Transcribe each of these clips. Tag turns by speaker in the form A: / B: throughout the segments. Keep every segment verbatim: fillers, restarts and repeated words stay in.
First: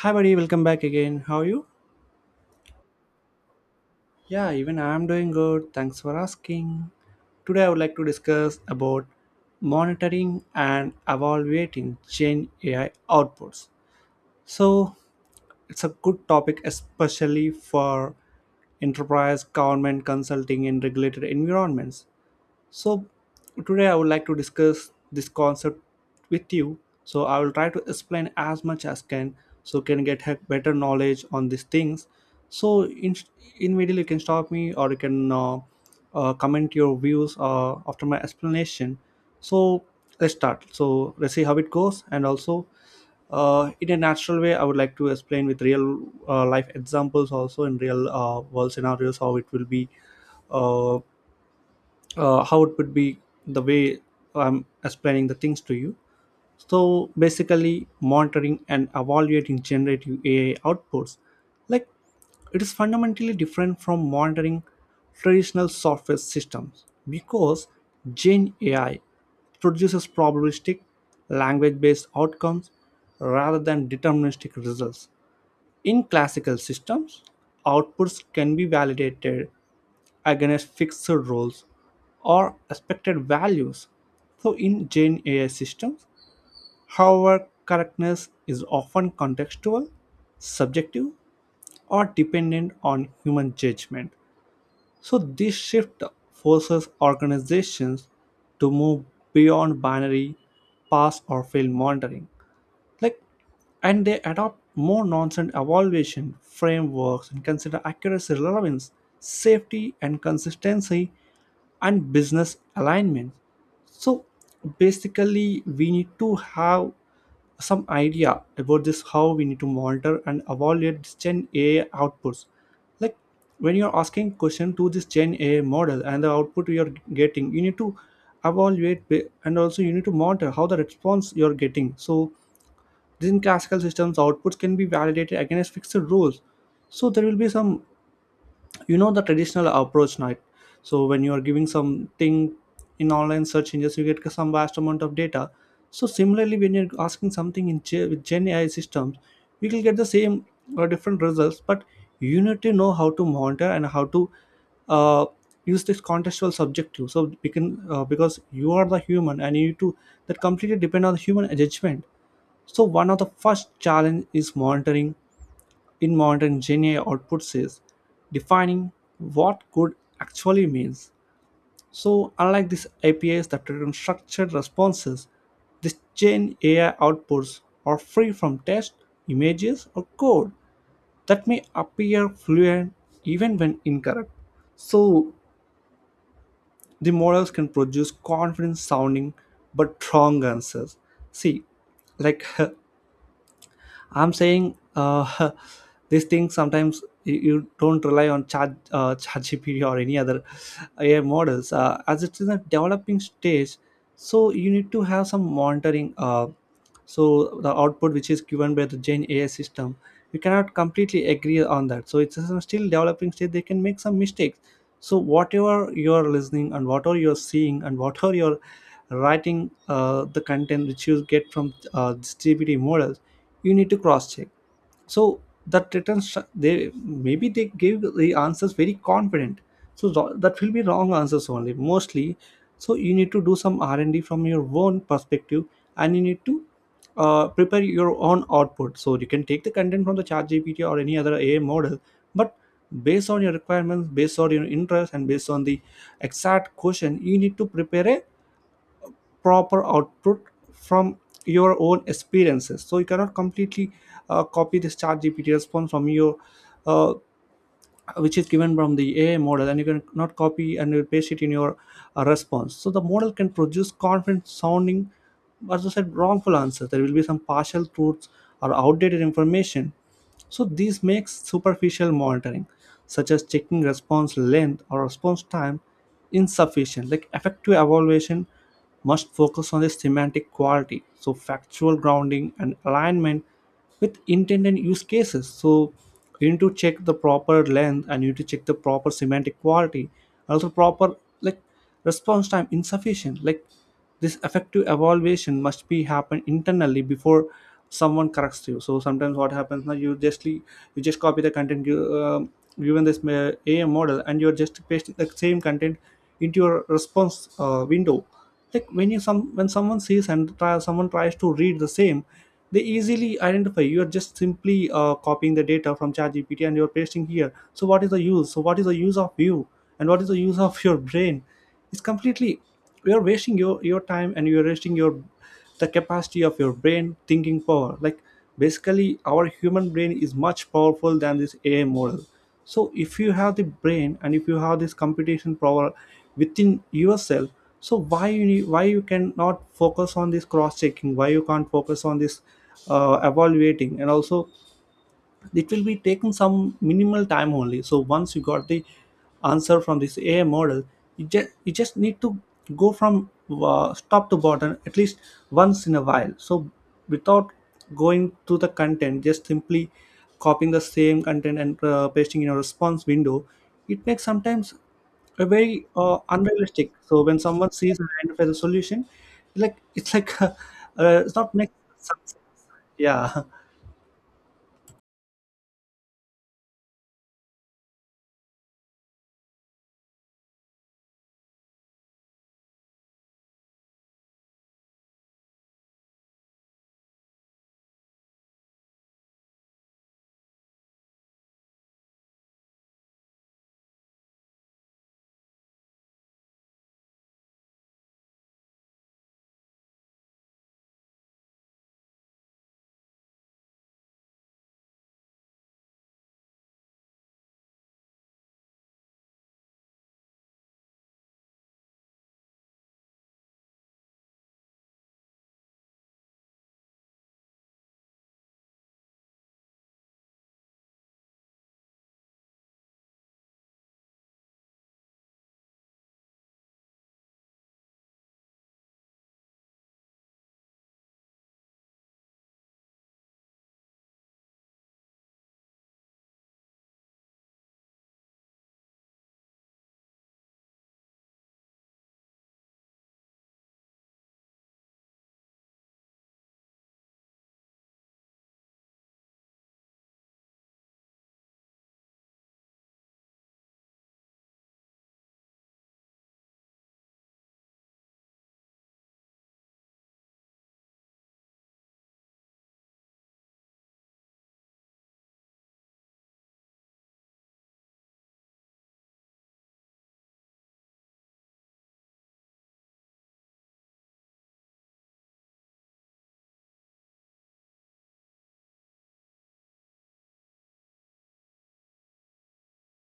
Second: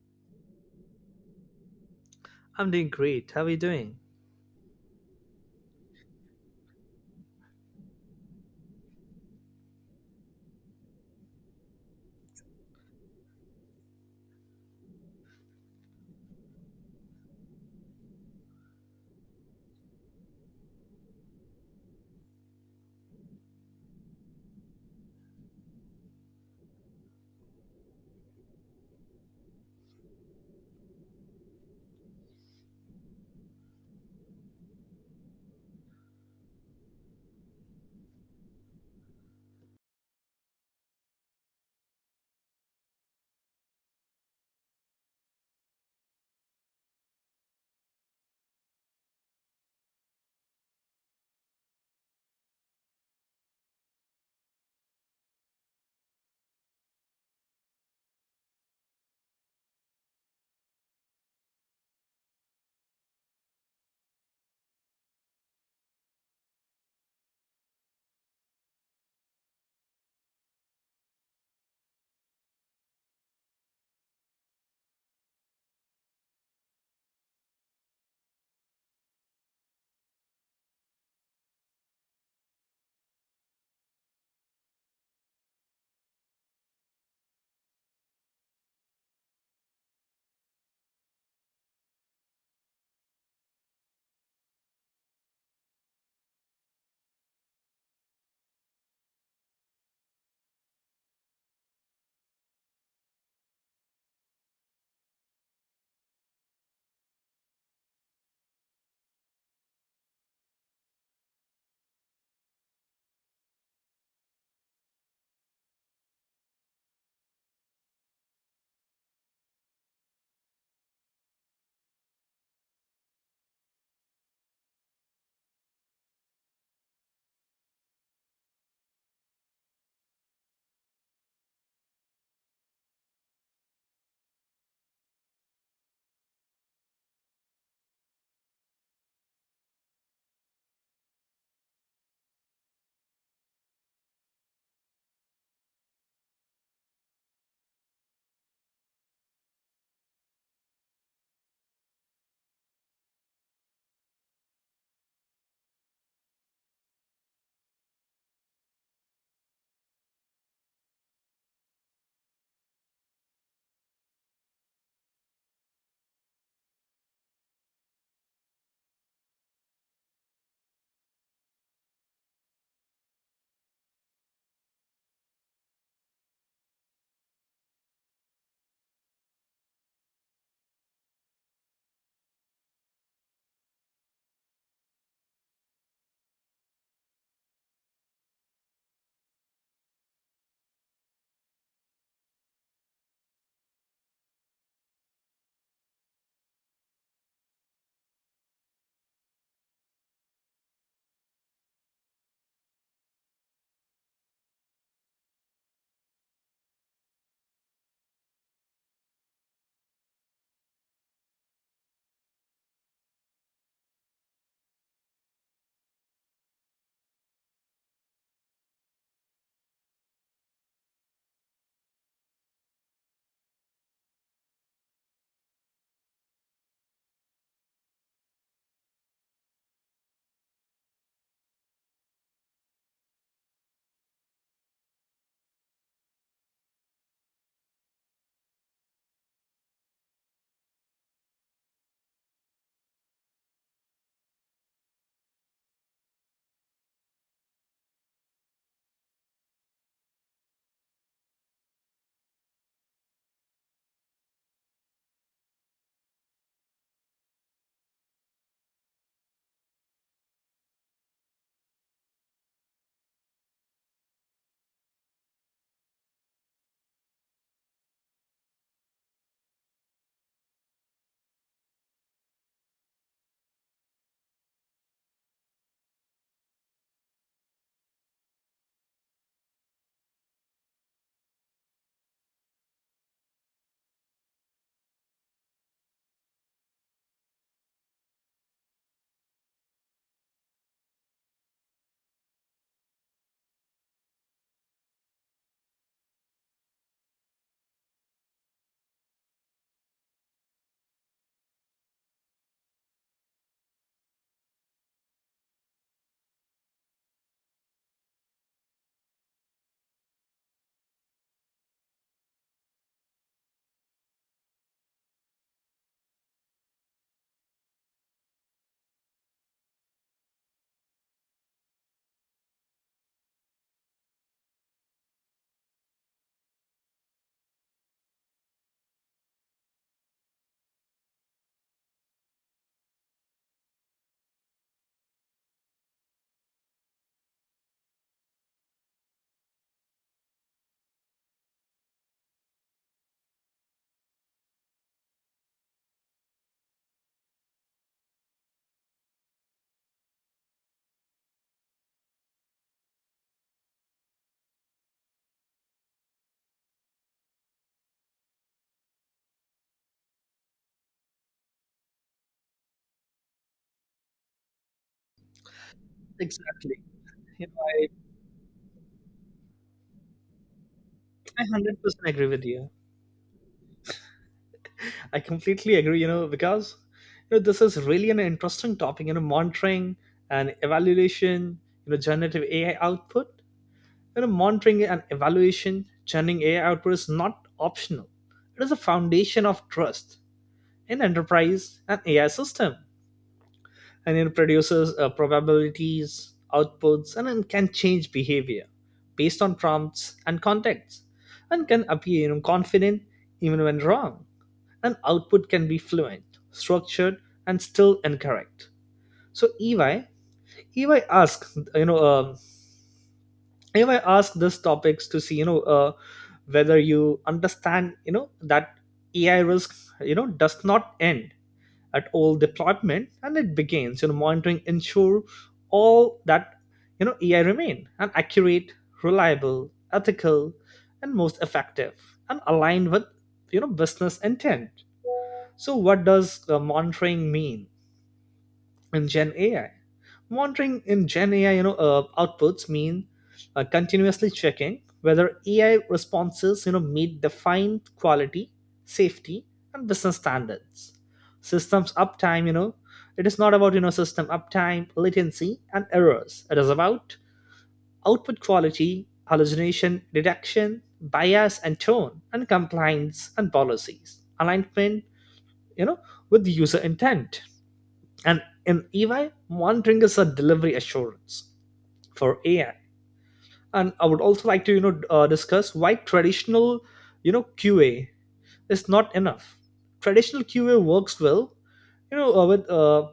A: Hi, buddy, welcome back again. How are you?
B: I'm doing great. How are you doing?
A: Yeah, even I'm doing good. Thanks for asking. Today, I would like to discuss about monitoring and evaluating Gen A I outputs. So, it's a good topic, especially for enterprise, government, consulting, and regulated environments. So, today I would like to discuss this concept with you. So, I will try to explain as much as can so can get have better knowledge on these things. So, in immediately you can stop me or you can uh, uh, comment your views uh, after my explanation. So, let's start. So, let's see how it goes and also uh, in a natural way I would like to explain with real uh, life examples also in real uh, world scenarios how it will be uh, uh, how it would be the way I'm explaining the things to you. So basically, monitoring and evaluating generative A I outputs, like it is fundamentally different from monitoring traditional software systems because Gen A I produces probabilistic, language based outcomes rather than deterministic results. In classical systems, outputs can be validated against fixed roles or expected values. So, in Gen A I systems, however, correctness is often contextual, subjective, or dependent on human judgment. So, this shift forces organizations to move beyond binary pass or fail monitoring, like, and they adopt more nonsense evaluation frameworks and consider accuracy, relevance, safety and consistency, and business alignment. So basically we need to have some idea about this, how we need to monitor and evaluate this gen a I outputs. Like, when you're asking question to this gen a I model and the output you're getting, you need to evaluate ba- and also you need to monitor how the response you're getting. So within classical systems, outputs can be validated against fixed rules. So there will be some, you know, the traditional approach night. So when you are giving something in online search engines, you get some vast amount of data. So similarly, when you're asking something in Ge- with Gen A I systems, we will get the same or different results, but you need to know how to monitor and how to uh, use this contextual subjective, so we can uh, because you are the human and you need to, that completely depend on the human judgment. So one of the first challenge is monitoring, in monitoring Gen A I outputs is defining what good actually means. So unlike these A P Is that return structured responses, these Gen A I outputs are free from text, images, or code that may appear fluent even when incorrect. So the models can produce confident sounding but wrong answers. See, like I'm saying uh, these things, sometimes you, you don't rely on chat uh, ChatGPT or any other A I models uh, as it's in a developing stage. So you need to have some monitoring. Uh, so the output which is given by the Gen A I system, you cannot completely agree on that. So it's a still developing stage. They can make some mistakes. So whatever you're listening and whatever you're seeing and whatever you're writing, uh, the content which you get from uh, this G P T model, you need to cross check. So that returns, they maybe they give the answers very confident, so tho- that will be wrong answers only mostly. So you need to do some r&d from your own perspective, and you need to uh, prepare your own output. So you can take the content from the chat gpt or any other ai model, but based on your requirements, based on your interest, and based on the exact question, you need to prepare a proper output from your own experiences. So you cannot completely uh, copy this chat gpt response from your uh, which is given from the ai model, and you can not copy and you paste it in your uh, response. So the model can produce confident sounding, as I said, wrongful answers. There will be some partial truths or outdated information. So this makes superficial monitoring, such as checking response length or response time, insufficient. Like, effective evaluation must focus on the semantic quality, so factual grounding and alignment with intended use cases. So you need to check the proper length and you need to check the proper semantic quality, also proper, like like response time insufficient. Like, this effective evaluation must be happen internally before someone corrects you. So sometimes what happens now, you justly, you just copy the content you um, given this ma- am model, and you're just pasting the same content into your response uh, window. Like, when you some, when someone sees and try, someone tries to read the same, they easily identify you are just simply uh, copying the data from ChatGPT and you're pasting here. So what is the use? So what is the use of you, and what is the use of your brain? It's completely, you're wasting your your time and you're wasting your, the capacity of your brain thinking power. Like, basically, our human brain is much powerful than this ai model. So if you have the brain and if you have this computation power within yourself, so why you need, why you cannot focus on this cross checking, why you can't focus on this uh, evaluating? And also it will be taking some minimal time only. So once you got the answer from this ai model, you just you just need to go from uh, top to bottom at least once in a while. So without going to the content, just simply copying the same content and uh, pasting in a response window, it makes sometimes a very uh,
B: Exactly.
A: unrealistic. So when
B: You
A: someone
B: know, I,
A: sees and identifies a solution, like it's like uh, it's
B: I
A: not make
B: one hundred percent agree
A: sense.
B: with you.
A: Yeah.
B: I completely agree, you know, because you know, this is really an interesting topic, you know, monitoring and evaluation, you know, generative A I output. You know, monitoring and evaluation, generating A I output is not optional. It is a foundation of trust in enterprise and A I system. and it produces uh, probabilities, outputs, and then can change behavior based on prompts and context, and can appear you know, confident even when wrong. And output can be fluent, structured, and still incorrect. So E Y, E Y asks, you know, um E Y asks these topics to see, you know, uh, whether you understand, you know, that A I risk, you know, does not end at all deployment, and it begins you know monitoring ensure all that you know AI remain an accurate, reliable, ethical, and most effective, and aligned with you know business intent. So what does uh, monitoring mean in Gen A I? Monitoring in Gen A I, you know, uh, outputs mean uh, continuously checking whether A I responses, you know, meet defined quality, safety, and business standards. Systems uptime, you know, it is not about you know system uptime, latency, and errors. It is about output quality, hallucination detection, bias and tone, and compliance and policies alignment. You know, with the user intent. And in E Y, monitoring is a delivery assurance for A I. And I would also like to, you know, uh, discuss why traditional, you know, Q A is not enough. Traditional Q A works well, you know, uh, with a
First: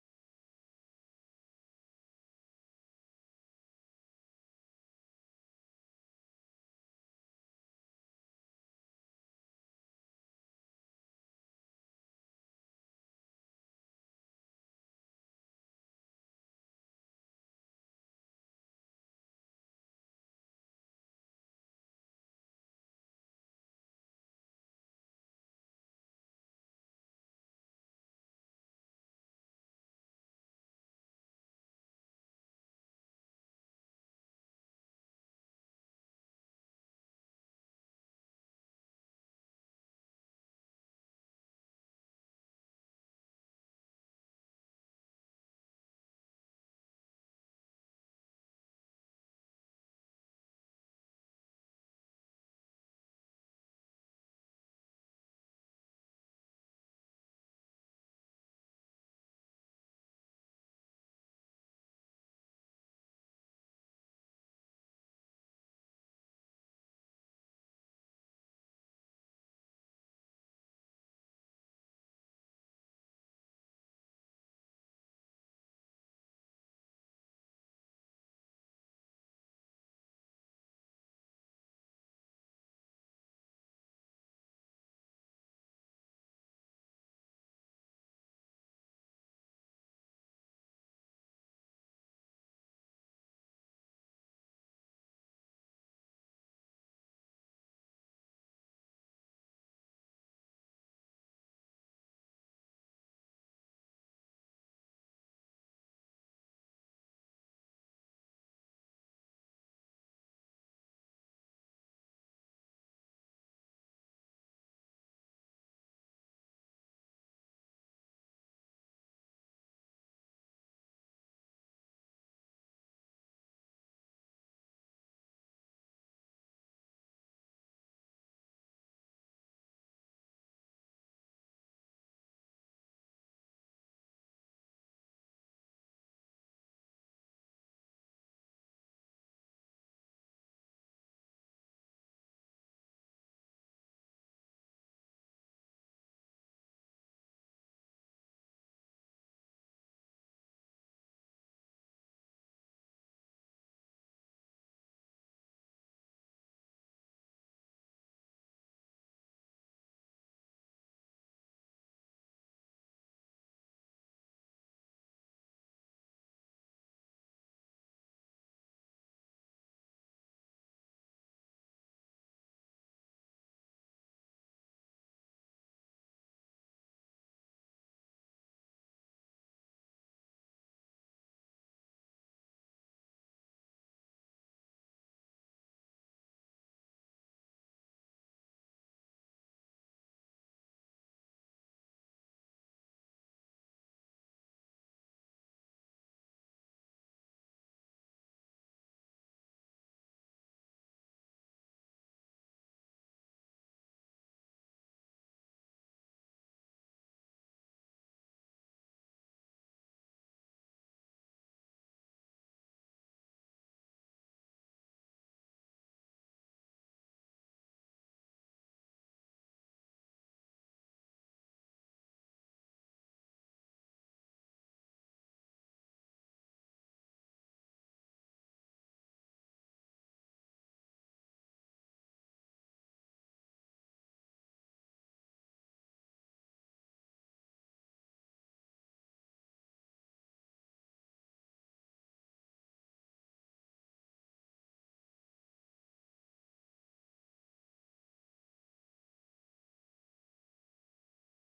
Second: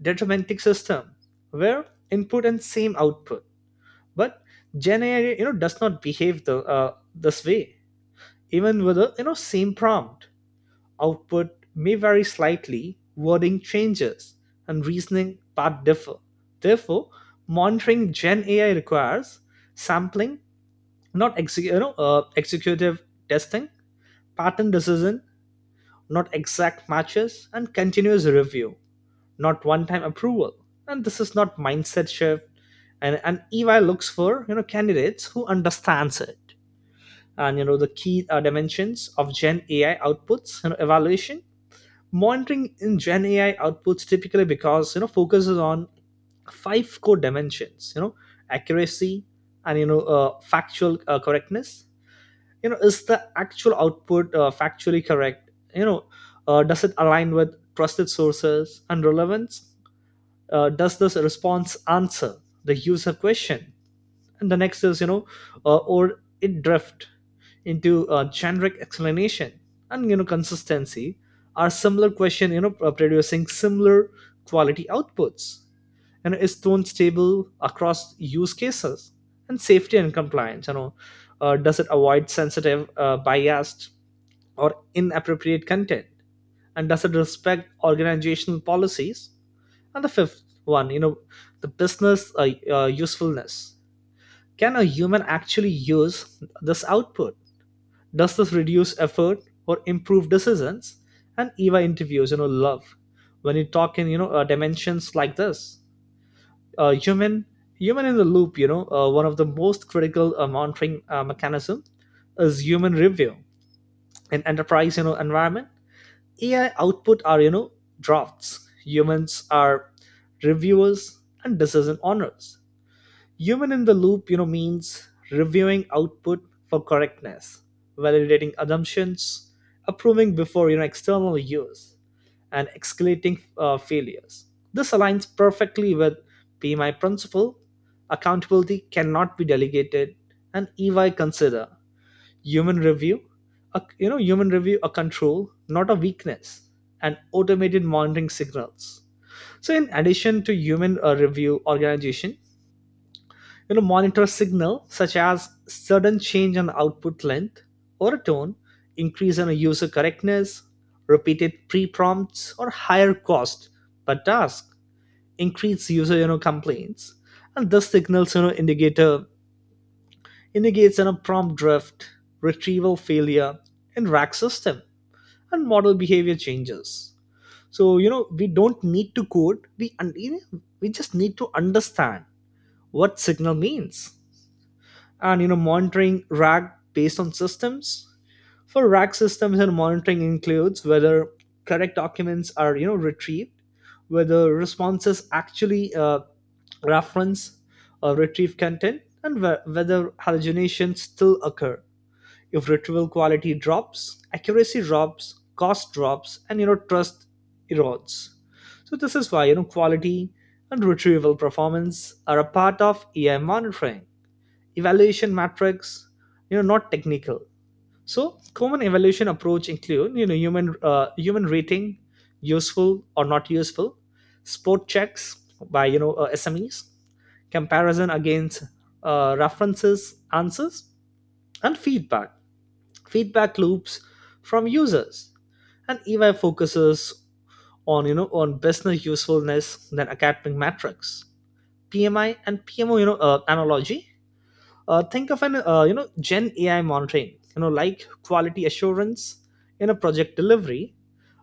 B: deterministic system where input and same output. But Gen A I, you know, does not behave the uh, this way, even with a you know same prompt. output may vary slightly, wording changes, and reasoning path differ. Therefore, monitoring Gen A I requires sampling, not exe- you know, uh, executive testing, pattern decision, not exact matches, and continuous review, not one-time approval. And this is not mindset shift. And, and E Y looks for you know candidates who understands it. And you know the key uh, dimensions of Gen A I outputs, you know, evaluation, monitoring in gen ai outputs typically because you know focuses on five core dimensions, you know accuracy and you know uh, factual uh, correctness. You know is the actual output uh, factually correct? You know uh, does it align with trusted sources? And relevance, uh, does this response answer the user question? And the next is, you know, uh, or it drift into uh, generic explanation. And, you know, consistency, are similar question, you know, uh, producing similar quality outputs? And is tone stable across use cases? And safety and compliance, you know, uh, does it avoid sensitive, uh, biased, or inappropriate content? And does it respect organizational policies? And the fifth one, you know, the business uh, uh, usefulness, can a human actually use this output? Does this reduce effort or improve decisions? And E Y interviews, you know, love when you talk in you know uh, dimensions like this. Uh, human human in the loop, you know, uh, one of the most critical uh, monitoring uh, mechanism is human review in enterprise you know environment. A I output are you know drafts. Humans are reviewers and decision owners. Human in the loop you know means reviewing output for correctness, validating assumptions, approving before you know external use, and escalating uh, failures. This aligns perfectly with PMI principle: accountability cannot be delegated. And EY consider human review a, you know human review a control, not a weakness. And automated monitoring signals, so in addition to human uh, review, organization you know monitor signal such as sudden change in output length or tone, increase in user correctness, repeated pre-prompts or higher cost per task, increase user you know complaints. And this signals you know indicator indicates you know prompt drift, retrieval failure in rack system, and model behavior changes. So you know we don't need to code, we un- we just need to understand what signal means. And you know monitoring rag based on systems, for rag systems, and monitoring includes whether correct documents are you know retrieved, whether responses actually uh, reference or retrieve content, and whe- whether hallucinations still occur. If retrieval quality drops, accuracy drops, cost drops, and you know trust erodes. So this is why you know quality and retrieval performance are a part of AI monitoring evaluation matrix, you know not technical. So common evaluation approach include you know human uh, human rating, useful or not useful, spot checks by you know uh, smes, comparison against uh, references answers, and feedback feedback loops from users. And EY focuses on you know on business usefulness than academic metrics. PMI and PMO, you know uh, analogy, uh, think of an uh, you know Gen AI monitoring, you know like quality assurance in a project delivery,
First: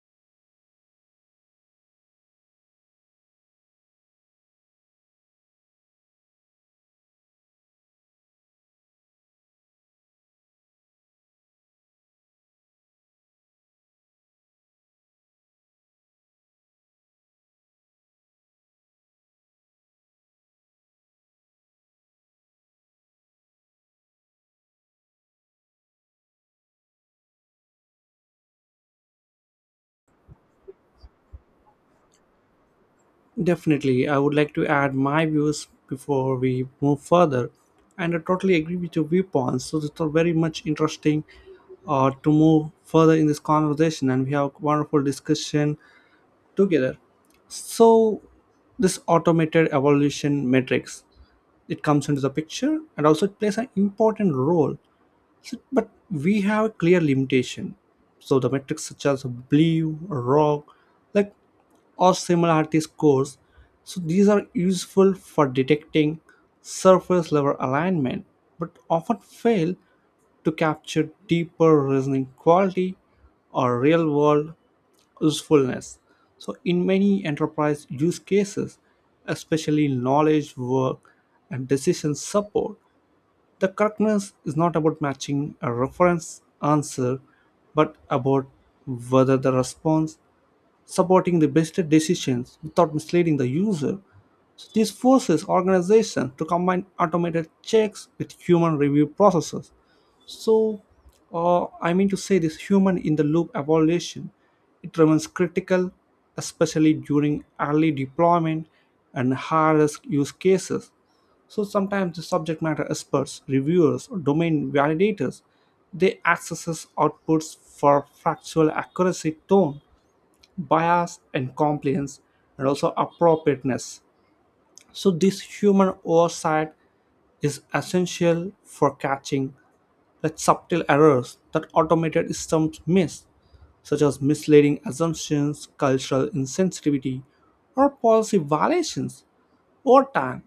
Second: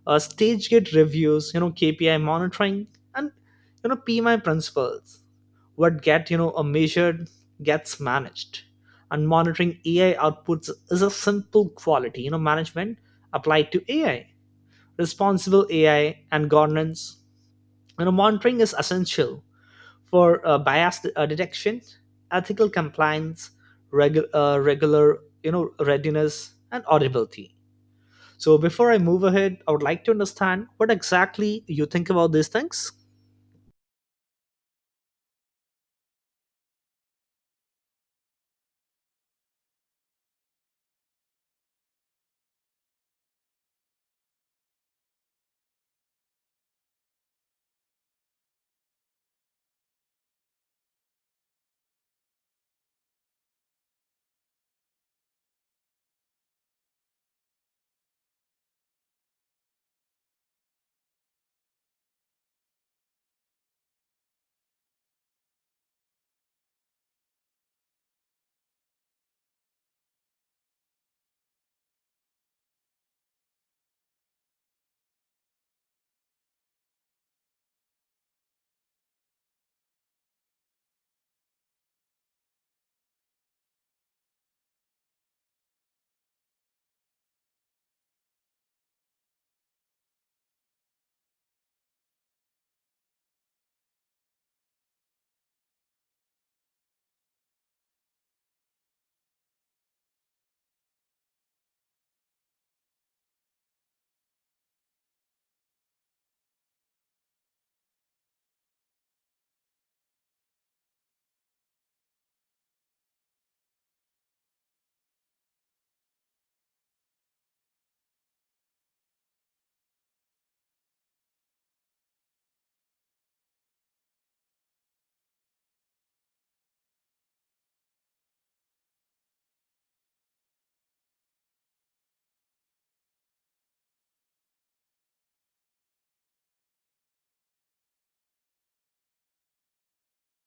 B: uh, stage gate reviews, you know KPI monitoring. And you know PMI principles, what get you know a measured gets managed. And monitoring AI outputs is a simple quality you know management applied to AI, responsible AI and governance. You know monitoring is essential for uh, bias de- uh, detection, ethical compliance, regu- uh, regular you know readiness, and audibility. So before I move ahead, I would like to understand what exactly you think about these things.
A: Definitely, I would like to add my views before we move further. And I totally agree with your viewpoints. So, it's all very much interesting uh, to move further in this conversation, and we have a wonderful discussion together. So, this automated evolution matrix, it comes into the picture, and also it plays an important role, but we have a clear limitation. So the metrics such as blue, rock, like, or similarity scores. So these are useful for detecting surface level alignment, but often fail to capture deeper reasoning quality or real world usefulness. So, in many enterprise use cases, especially knowledge work and decision support, the correctness is not about matching a reference answer but about whether the response supporting the best decisions without misleading the user. So this forces organizations to combine automated checks with human review processes. So, uh, I mean to say this human in the loop evaluation, it remains critical, especially during early deployment and high risk use cases. So sometimes the subject matter experts, reviewers, or domain validators, they access outputs for factual accuracy, tone, bias and compliance, and also appropriateness. So this human oversight is essential for catching the subtle errors that automated systems miss, such as misleading assumptions, cultural insensitivity, or policy violations over time.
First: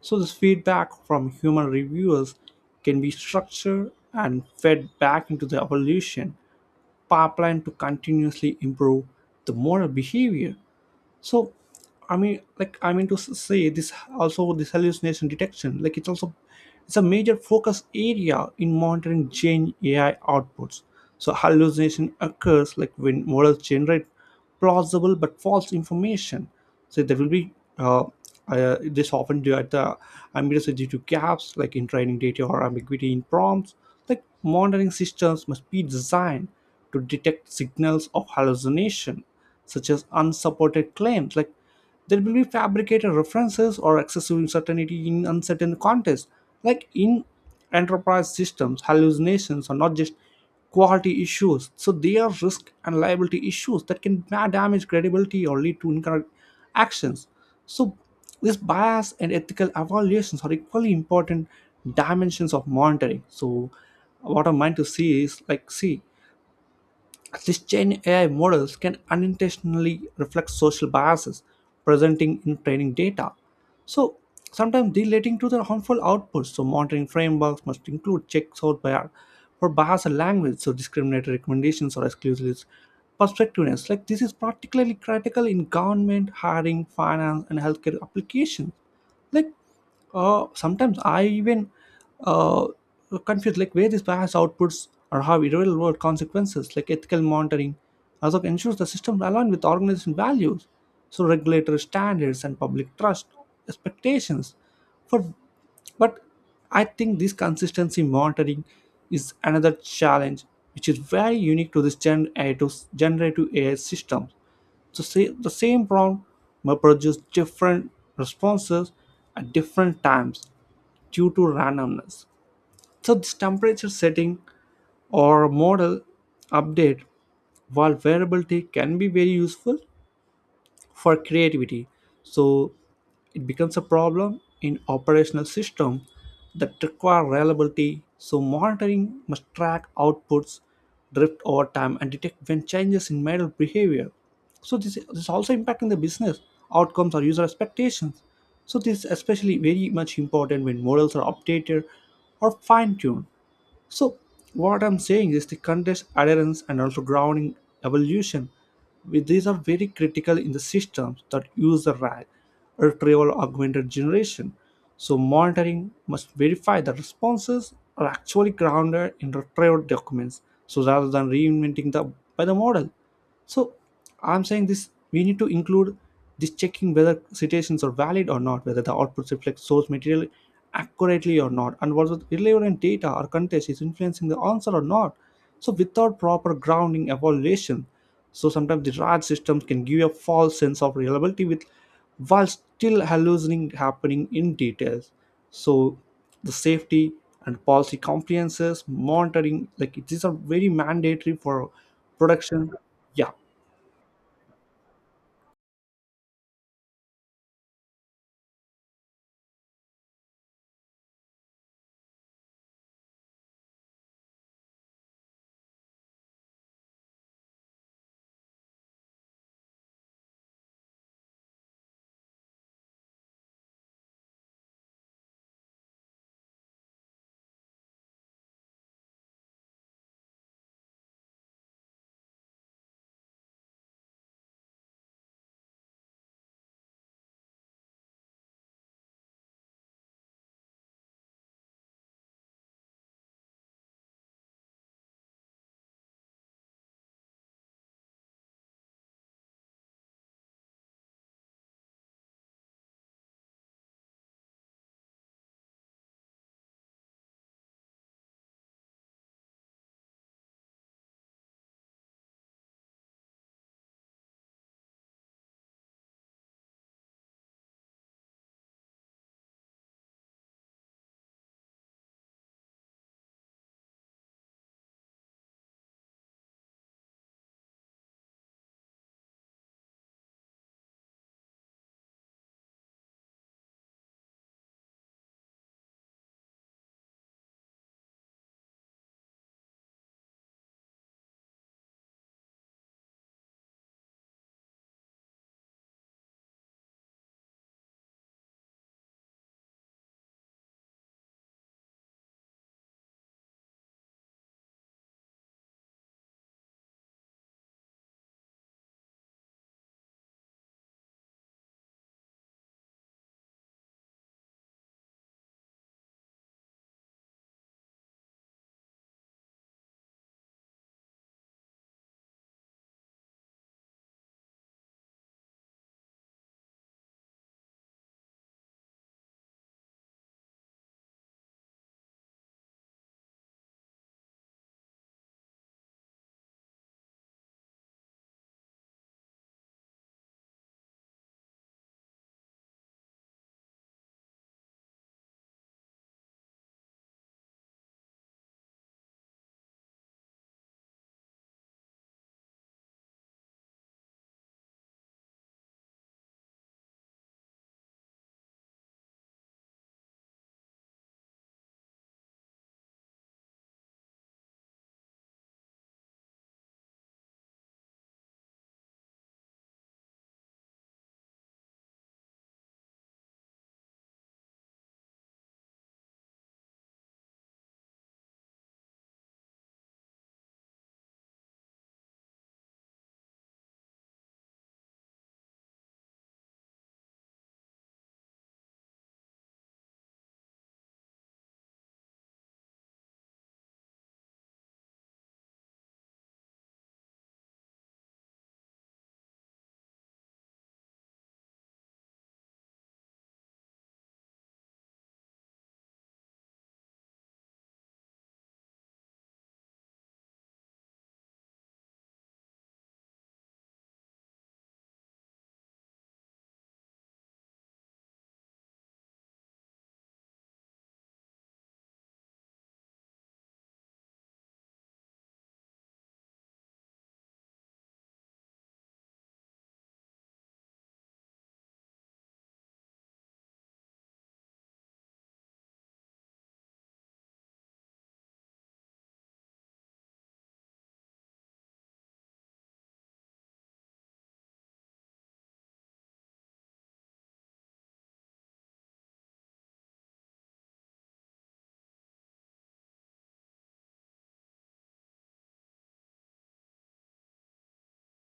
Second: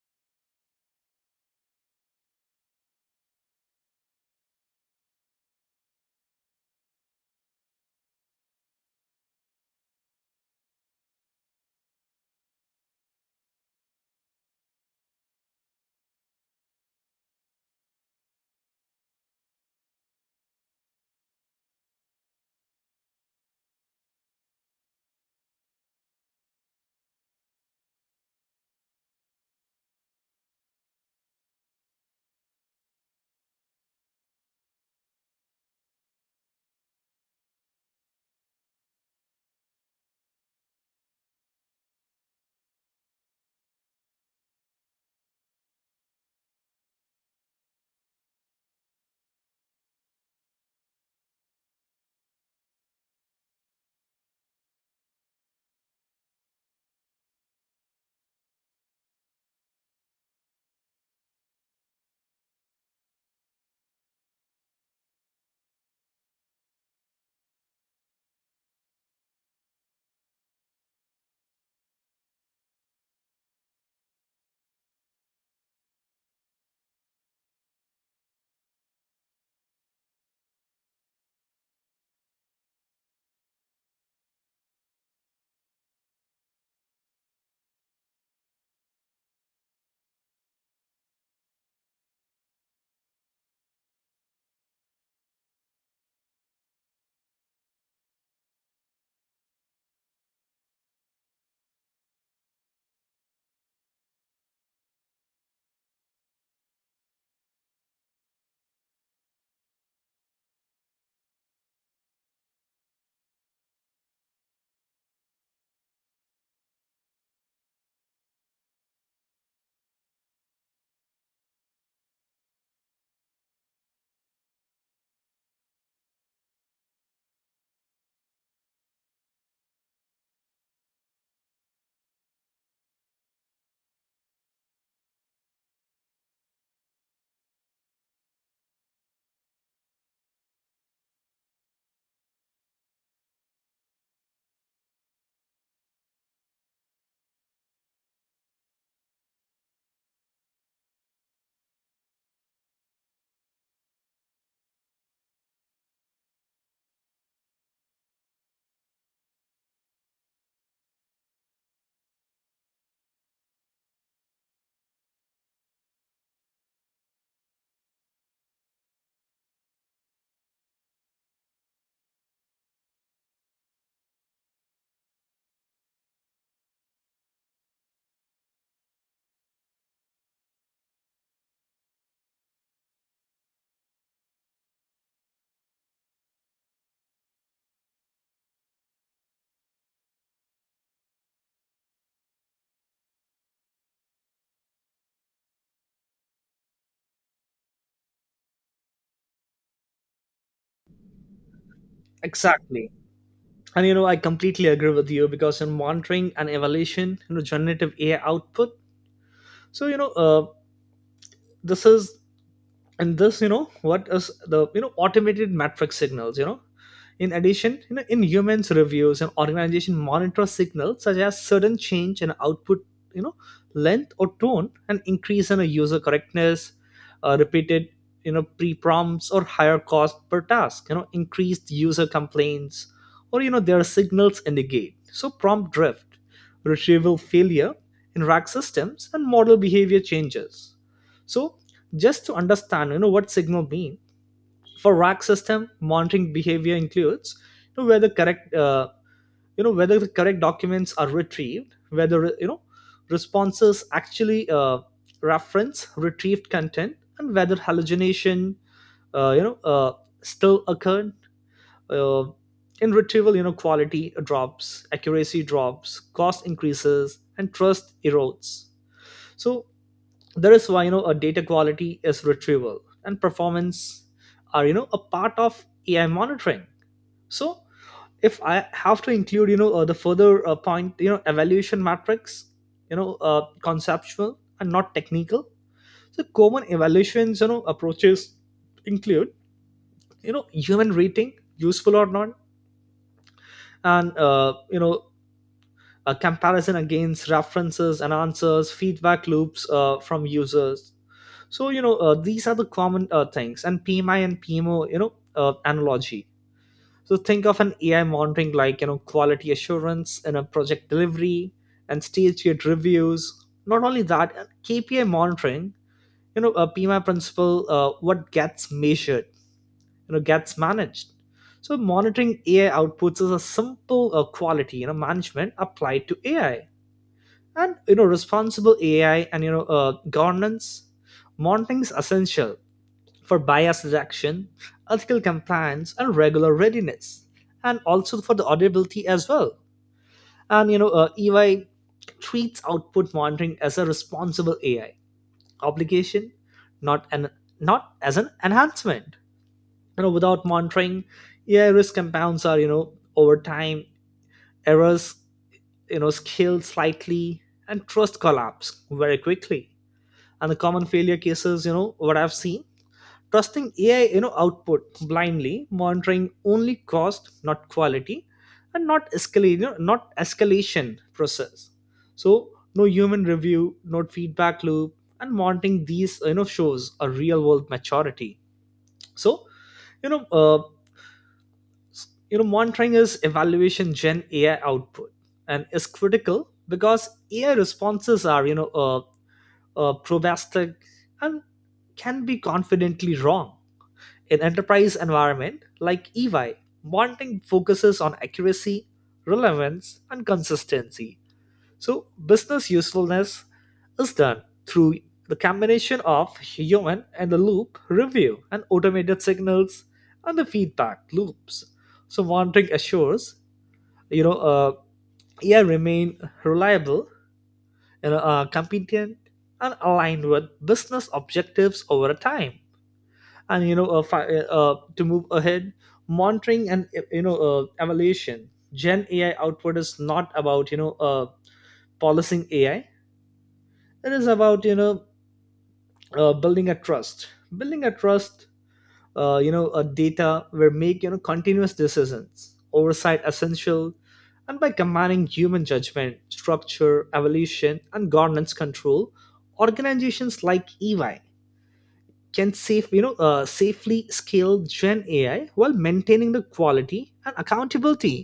A: So this feedback from human reviewers can be structured and fed back into the evolution pipeline to continuously improve the model behavior. So i mean like i mean to s- say this, also this hallucination detection, like it's also, it's a major focus area in monitoring gen ai outputs. So hallucination occurs like when models generate plausible but false information. So there will be uh, uh, this often due at the ambiguity, due to gaps like in training data or ambiguity in prompts. Like. Like monitoring systems must be designed to detect signals of hallucination, such as unsupported claims. Like, there will be fabricated references or excessive uncertainty in uncertain contexts. Like in enterprise systems, hallucinations are not just quality issues. So they are risk and liability issues that can ma- damage credibility or lead to incorrect actions. So this bias and ethical evaluations are equally important dimensions of monitoring. So, what I'm meant to see is like, see, these Christian A I models can unintentionally reflect social biases presenting in training data. So sometimes relating to their harmful outputs. So monitoring frameworks must include checks out by for bias in language, so discriminatory recommendations or exclusive perspectiveness. Like, this is particularly critical in government, hiring, finance, and healthcare applications. Like, uh, sometimes I even uh, confuse like where these bias outputs or have real world consequences. Like, ethical monitoring also ensures the system align with organization values, so regulatory standards and public trust expectations for, but I think this consistency monitoring is another challenge which is very unique to this gen A I to generative ai systems. The, sa- the same prompt may produce different responses at different times due to randomness. So, this temperature setting or model update, while variability can be very useful for creativity. So it becomes a problem in operational system that require reliability. So monitoring must track outputs, drift over time, and detect when changes in model behavior. So this, this is also impacting the business outcomes or user expectations. So this is especially very much important when models are updated or fine-tuned. So, what I'm saying is the context, adherence, and also grounding evolution. we- These are very critical in the systems that use the R A G, retrieval augmented generation. So, monitoring must verify that responses are actually grounded in retrieved documents, so rather than reinventing the by the model. So I'm saying this we need to include this checking whether citations are valid or not, whether the outputs reflect source material accurately or not, and whether relevant data or context is influencing the answer or not. So without proper grounding evaluation, so sometimes the rag systems can give a false sense of reliability with while still hallucinating happening in details. So the safety and policy compliances, monitoring, like these are very mandatory for production,
B: Exactly.
A: yeah,
B: And you know, I completely agree with you because in monitoring and evaluation, you know, generative A I output. So you know, uh, this is, and this you know what is the you know automated metric signals. You know, In addition, you know, in humans reviews and organization monitor signals such as sudden change in output, you know, length or tone, and increase in a user correctness, uh, repeated, you know, pre-prompts or higher cost per task, you know, increased user complaints, or you know, their signals indicate. So prompt drift, retrieval failure in rack systems, and model behavior changes. So just to understand, you know, what signal means for rack system monitoring behavior includes, you know, whether correct uh, you know whether the correct documents are retrieved, whether you know responses actually uh, reference retrieved content, and whether hallucination uh, you know uh, still occurred uh, in retrieval. You know quality drops, accuracy drops, cost increases, and trust erodes. So that is why you know a data quality is retrieval and performance are you know a part of AI monitoring. So if I have to include you know uh, the further uh, point, you know evaluation matrix, you know uh, conceptual and not technical. So common evaluations you know approaches include you know human rating, useful or not, and uh, you know a comparison against references and answers, feedback loops uh, from users. So you know uh, these are the common uh, things, and P M I and P M O, you know, uh, analogy. So think of an A I monitoring like you know quality assurance in a project delivery and stage gate reviews. Not only that, uh, K P I monitoring. You know, a P M I principle: Uh, what gets measured, you know, gets managed. So monitoring A I outputs is a simple uh, quality you know management applied to A I, and you know responsible A I and you know uh, governance monitoring is essential for bias detection, ethical compliance, and regular readiness, and also for the auditability as well. And you know, uh, E Y treats output monitoring as a responsible A I obligation, not an not as an enhancement. You know, without monitoring, A I risk compounds are you know over time, errors you know scale slightly, and trust collapse very quickly. And the common failure cases, you know, what I've seen: trusting AI you know output blindly, monitoring only cost not quality, and not escalate you know, not escalation process. So no human review, no feedback loop, and monitoring these you know shows a real world maturity. So you know uh, s- you know monitoring is evaluation Gen AI output and is critical because AI responses are you know uh, uh, probastic and can be confidently wrong in enterprise environment like E Y, bonding focuses on accuracy, relevance, and consistency. So business usefulness is done through the combination of human and the loop review and automated signals and the feedback loops. So monitoring assures you know uh, A I remain reliable, you know, uh, competent, and aligned with business objectives over time. And you know uh, fi- uh, uh, to move ahead, monitoring and uh, you know uh, evaluation Gen AI output is not about you know uh, policing AI. It is about you know uh, building a trust building a trust, uh, you know a data where make you know continuous decisions oversight essential. And by combining human judgment, structure evolution, and governance control, organizations like EY can safe you know uh, safely scale Gen AI while maintaining the quality and accountability.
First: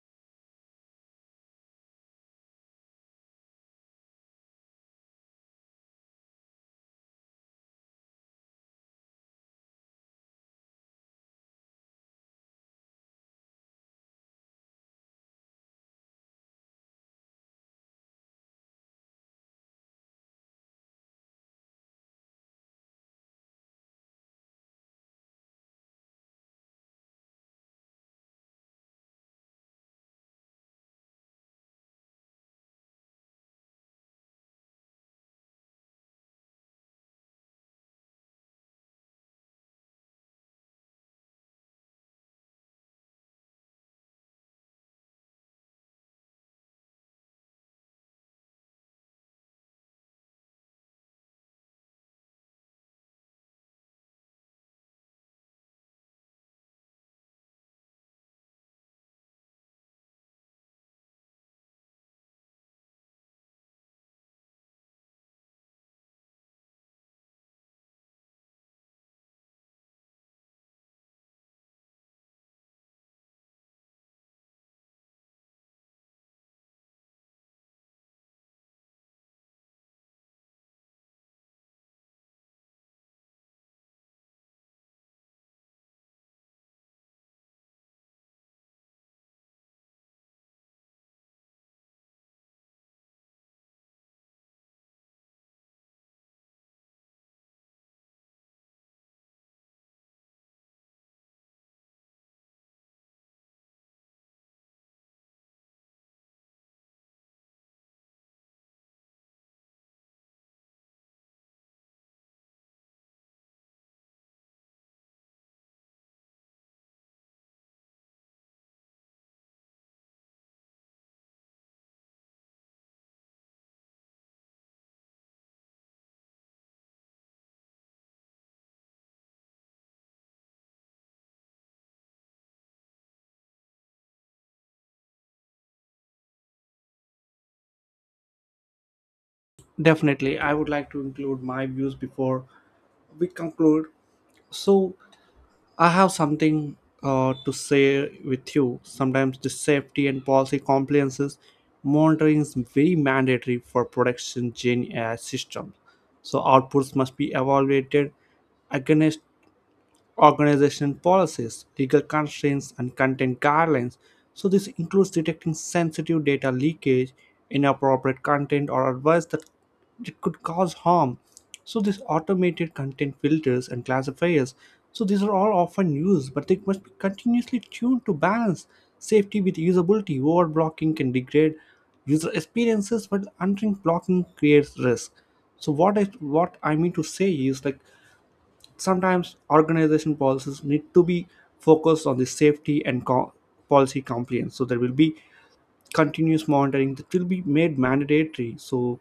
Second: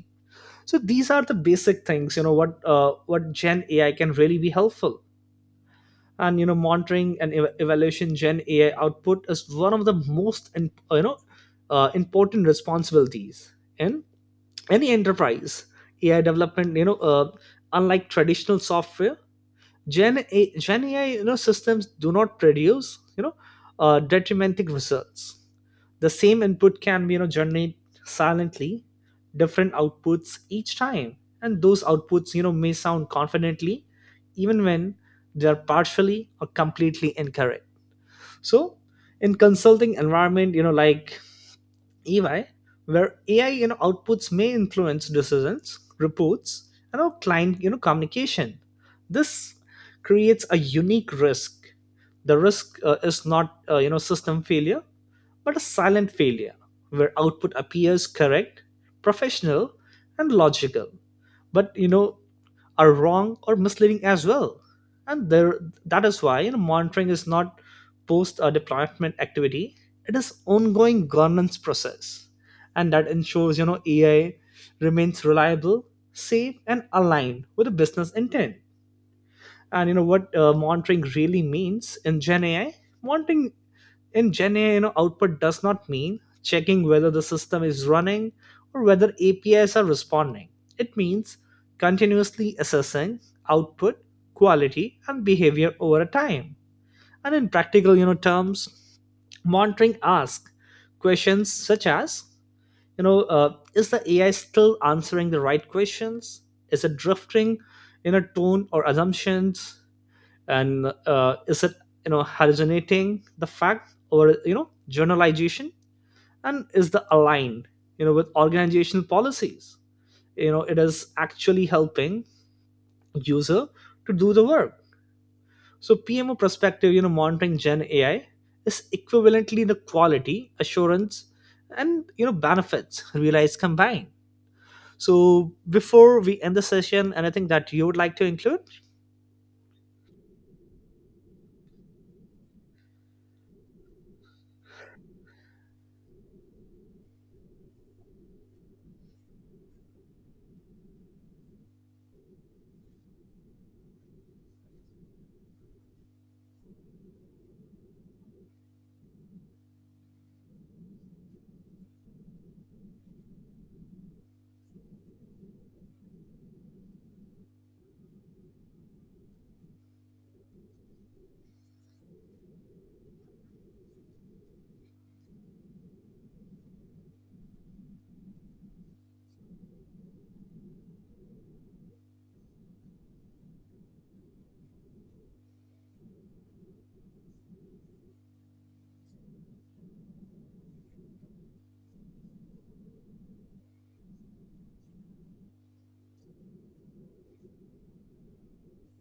B: So these are the basic things you know what uh, what Gen AI can really be helpful. And you know monitoring and ev- evaluation Gen AI output is one of the most in, you know uh, important responsibilities in any enterprise AI development. You know uh, unlike traditional software, gen, A- gen ai you know systems do not produce you know uh, detrimental results. The same input can you know generate silently different outputs each time, and those outputs you know may sound confidently even when they are partially or completely incorrect. So in consulting environment you know like EY, where AI you know outputs may influence decisions, reports, and our client you know communication, this creates a unique risk. The risk uh, is not uh, you know system failure, but a silent failure, where output appears correct, professional, and logical, but you know are wrong or misleading as well. And there, that is why you know, monitoring is not post uh, deployment activity; it is ongoing governance process, and that ensures you know A I remains reliable, safe, and aligned with the business intent. And you know what uh, monitoring really means in Gen A I? Monitoring in Gen AI you know output does not mean checking whether the system is running or whether apis are responding. It means continuously assessing output quality and behavior over a time. And in practical you know terms, monitoring asks questions such as: you know uh, is the AI still answering the right questions? Is it drifting in a tone or assumptions? And uh, is it you know hallucinating the fact or you know generalization? And is the aligned you know with organizational policies? You know it is actually helping user to do the work. So PMO perspective, you know monitoring Gen AI is equivalently the quality assurance and you know benefits realized combined. So before we end the session, anything that you would like to include?
A: definitely. I would like to include my views before we conclude. So, I have something uh, to say with you. Sometimes the safety and policy compliances monitoring is very mandatory for production Gen A I systems. So, outputs must be evaluated against organization policies, legal constraints, and content guidelines. So, this includes detecting sensitive data leakage, inappropriate content, or advice that it could cause harm. So, these automated content filters and classifiers. So, these are all often used, but they must be continuously tuned to balance safety with usability. Over blocking can degrade user experiences, but untrained blocking creates risk. So, what I what I mean to say is like sometimes organization policies need to be focused on the safety and co- policy compliance, so there will be continuous monitoring that will be made mandatory, so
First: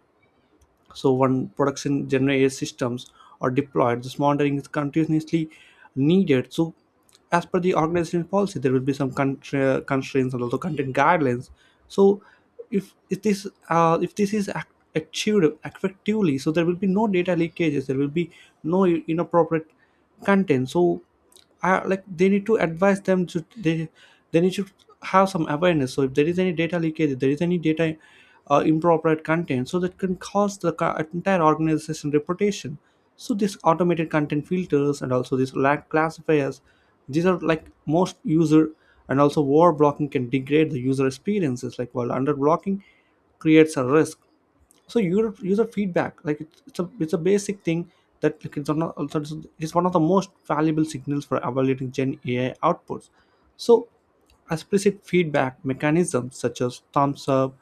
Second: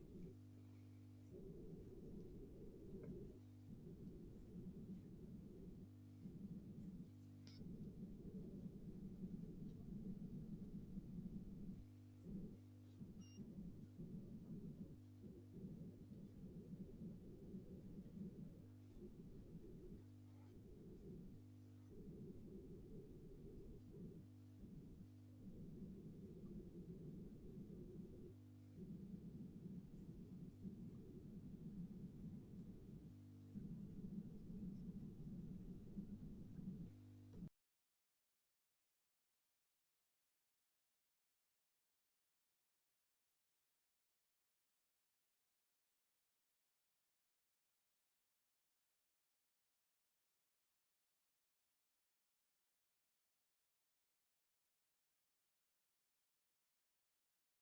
A: so when production general A I systems are deployed, this monitoring is continuously needed. So as per the organization policy, there will be some contra- constraints and also content guidelines. So if, if this uh, if this is ac- achieved effectively, so there will be no data leakages. There will be no inappropriate content. So uh, like they need to advise them to they they need to have some awareness, so if there is any data leakage, if there is any data uh, improper content, so that can cost the ca- entire organization reputation. So this automated content filters and also these lag classifiers, these are like most user, and also war blocking can degrade the user experiences like while under blocking creates a risk. So user, user feedback like it's, it's a it's a basic thing that like, it's one of, also it's it's one of the most valuable signals for evaluating gen ai outputs. So explicit feedback mechanisms such as thumbs up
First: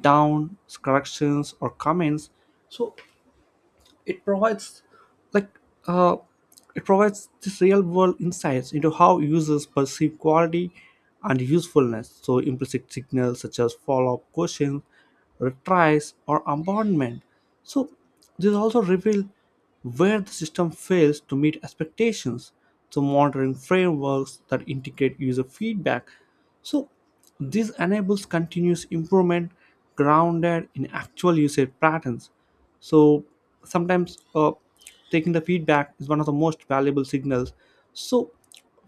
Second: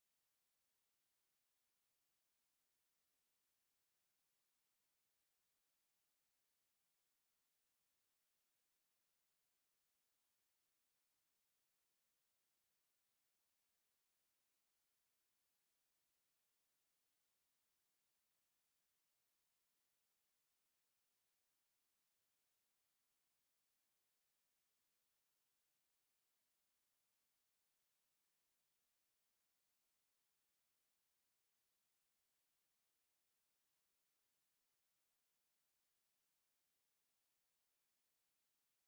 A: down, corrections or comments. So it provides like uh, it provides this real world insights into how users perceive quality and usefulness. So implicit signals such as follow-up questions, retries or abandonment. So this also reveal where the system fails to meet expectations, so monitoring frameworks that integrate user feedback. So this enables continuous improvement grounded in actual usage patterns. So sometimes uh, taking the feedback is one of the most valuable signals. So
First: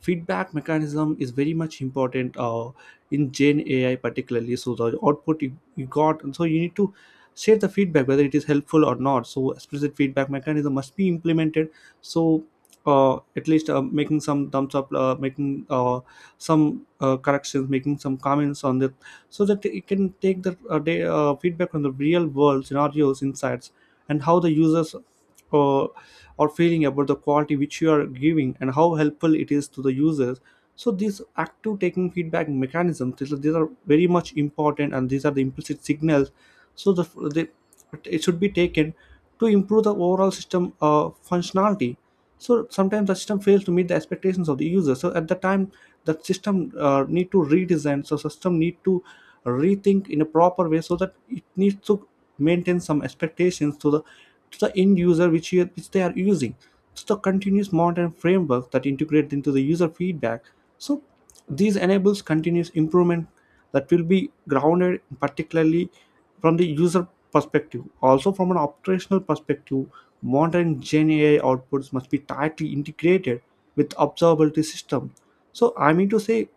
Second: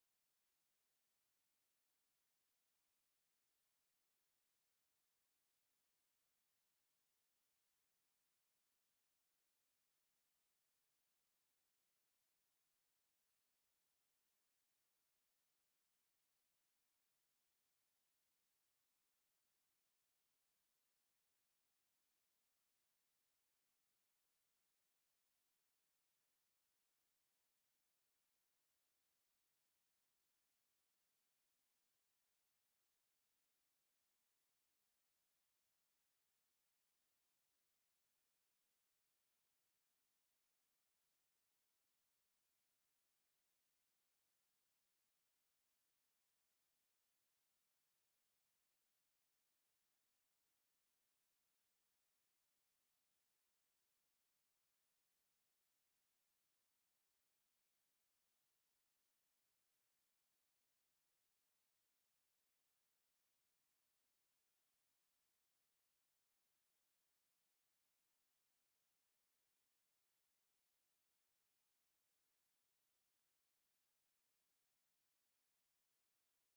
A: feedback mechanism is very much important uh, in gen ai particularly, so the output you, you got, and so you need to share the feedback whether it is helpful or not. So explicit feedback mechanism must be implemented. So uh, at least uh, making some thumbs up, uh, making uh, some uh, corrections, making some comments on that, so that it can take the uh, day, uh, feedback from the real world scenarios insights and how the users or, or feeling about the quality which you are giving and how helpful it is to the users. So these active taking feedback mechanisms, these are, these are very much important, and these are the implicit signals. So the, the it should be taken to improve the overall system uh, functionality. So sometimes the system fails to meet the expectations of the user, so at the time the system uh, need to redesign, so system need to rethink in a proper way so that it needs to maintain some expectations to the to the end user which, you, which they are using. So the continuous monitoring framework that integrates into the user feedback. So these enables continuous improvement that will be grounded particularly from the user perspective. Also from an operational perspective, modern Gen A I outputs must be tightly integrated with observability system. So I mean to say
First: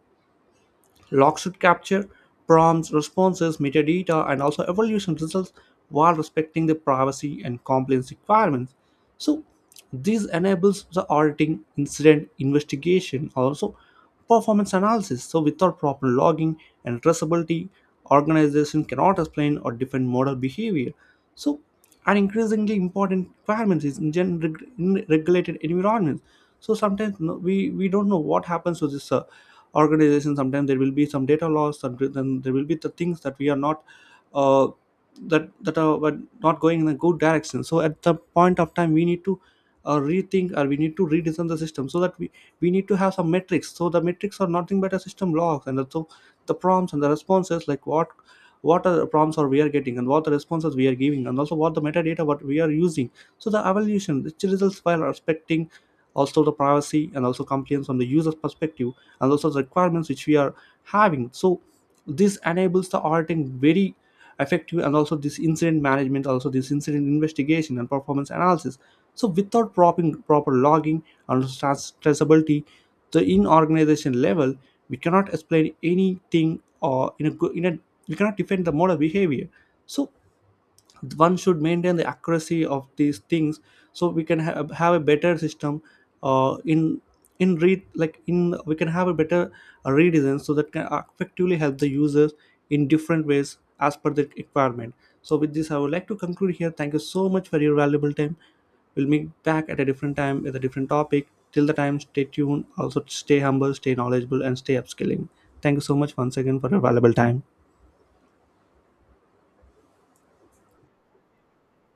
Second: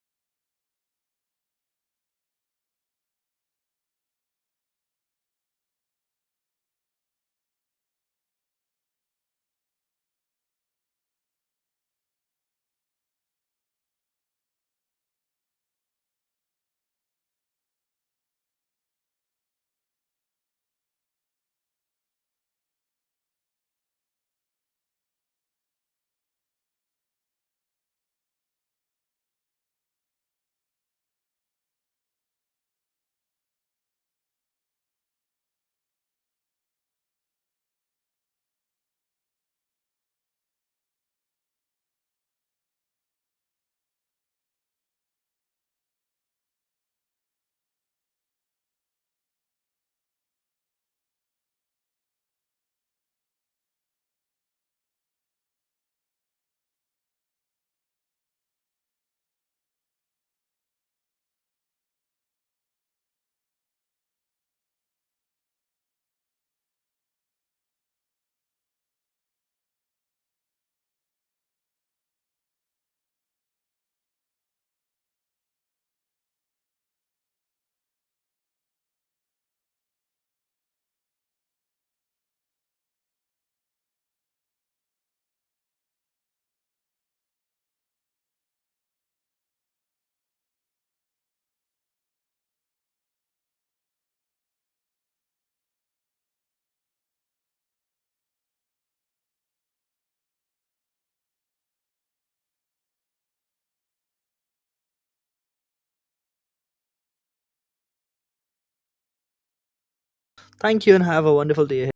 A: logs should capture prompts, responses, metadata, and also evaluation results while respecting the privacy and compliance requirements. So this enables the auditing, incident investigation, also performance analysis. So without proper logging and traceability, organization cannot explain or defend model behavior. So an increasingly important requirement is in, gen- reg- in regulated environments. So sometimes no, we we don't know what happens to this uh, organization. Sometimes there will be some data loss, sometimes then there will be the things that we are not uh, that that are were not going in a good direction, so at the point of time we need to uh, rethink or we need to redesign the system, so that we we need to have some metrics. So the metrics are nothing but a system logs, and so the prompts and the responses, like what what are the prompts or we are getting and what the responses we are giving, and also what the metadata what we are using, so the evaluation which results while respecting also the privacy and also compliance from the user's perspective, and also the requirements which we are having. So this enables the auditing very effective, and also this incident management, also this incident investigation and performance analysis. So without proper proper logging and stress- traceability, the in organization level, we cannot explain anything or in a good in a, we cannot defend the model behavior. So one should maintain the accuracy of these things, so we can ha- have a better system uh, in in read like in we can have a better uh, redesign, so that can effectively help the users in different ways as per the requirement. So with this I would like to conclude here. Thank you so much for your valuable time. We'll meet back at a different time with a different topic. Till the time, stay tuned, also stay humble, stay knowledgeable, and stay upskilling. Thank you so much once again for your valuable time.
B: Thank you and have a wonderful day ahead.